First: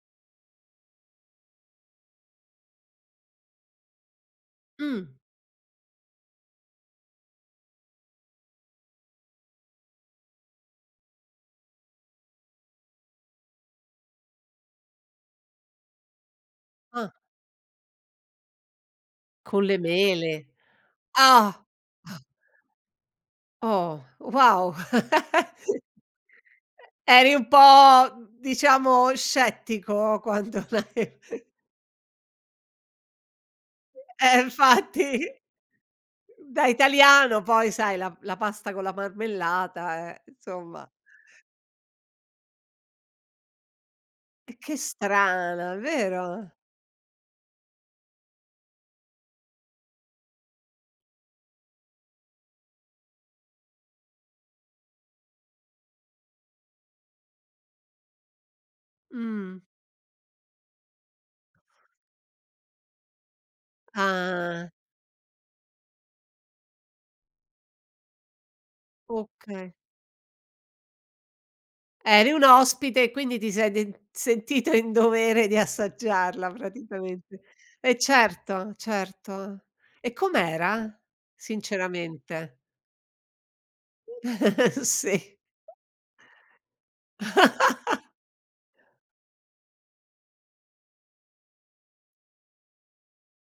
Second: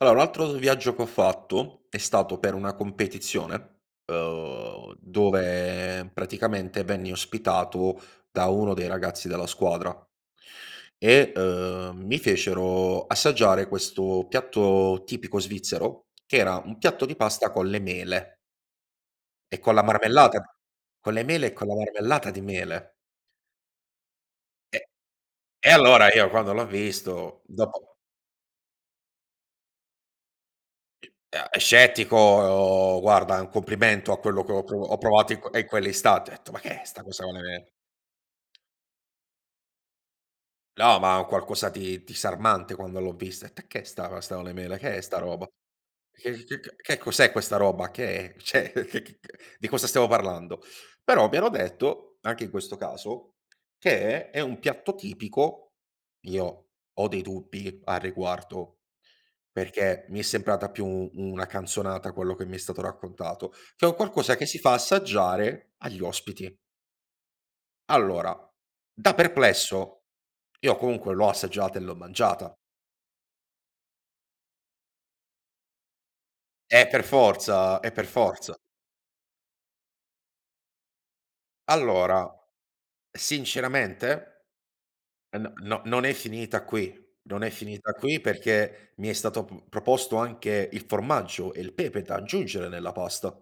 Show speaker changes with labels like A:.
A: Allora un altro s viaggio che ho fatto, è stato per una competizione, uhm,
B: Mh.
A: dove praticamente venni ospitato da uno dei ragazzi della squadra, e, ehm, mi fecero assaggiare questo piatto tipico svizzero, che era un piatto
B: Ah!
A: di pasta con le mele. E
B: Con
A: con
B: le
A: la
B: mele?
A: marmellata. Con le mele e
B: Ah!
A: con la
B: Ah.
A: marmellata di mele.
B: Oh! Wow!
A: Eh. E allora io quando l'ho
B: E eri
A: visto,
B: un
A: dopo
B: po', diciamo scettico quando l'hai
A: Ea eh, scettico, guarda è un complimento a
B: Eh
A: quello che ho provo ho
B: infatti.
A: provato in que ehm, quell'istante. Ho detto: "Ma
B: Da
A: che è sta cosa con le
B: italiano
A: ve"
B: poi sai la p la pasta con la marmellata eh, insomma.
A: No, ma è un qualcosa di disarmante quando l'ho vista. Det "E ch'è sta pasta con le
B: Eh che
A: mele? Che è sta roba?
B: strana,
A: Che
B: vero?
A: che che cos'è questa roba? Che è? Cioè c c c di cosa stiamo parlando?" Però mi hanno detto, anche in questo caso, che è un piatto tipico- io ho dei dubbi a riguardo
B: Mh.
A: perché mi è sembrata più una canzonata quello che mi è stato raccontato- che è un qualcosa che si
B: Ah.
A: fa assaggiare agli ospiti. Allora da
B: Oka
A: perplesso, io comunque l'ho assaggiata e l'ho
B: Eri un
A: mangiata.
B: ospite e quindi ti sei d sentita in dovere di assaggiarla
A: È per
B: praticamente.
A: forza è
B: E
A: per forza.
B: certo! Certo. E com'era?
A: Allora.
B: Sinceramente.
A: Sinceramente?
B: Si.
A: N no, non è finita qui, non è finita qui, perché mi è stato p proposto anche il formaggio e il pepe da aggiungere nella pasta.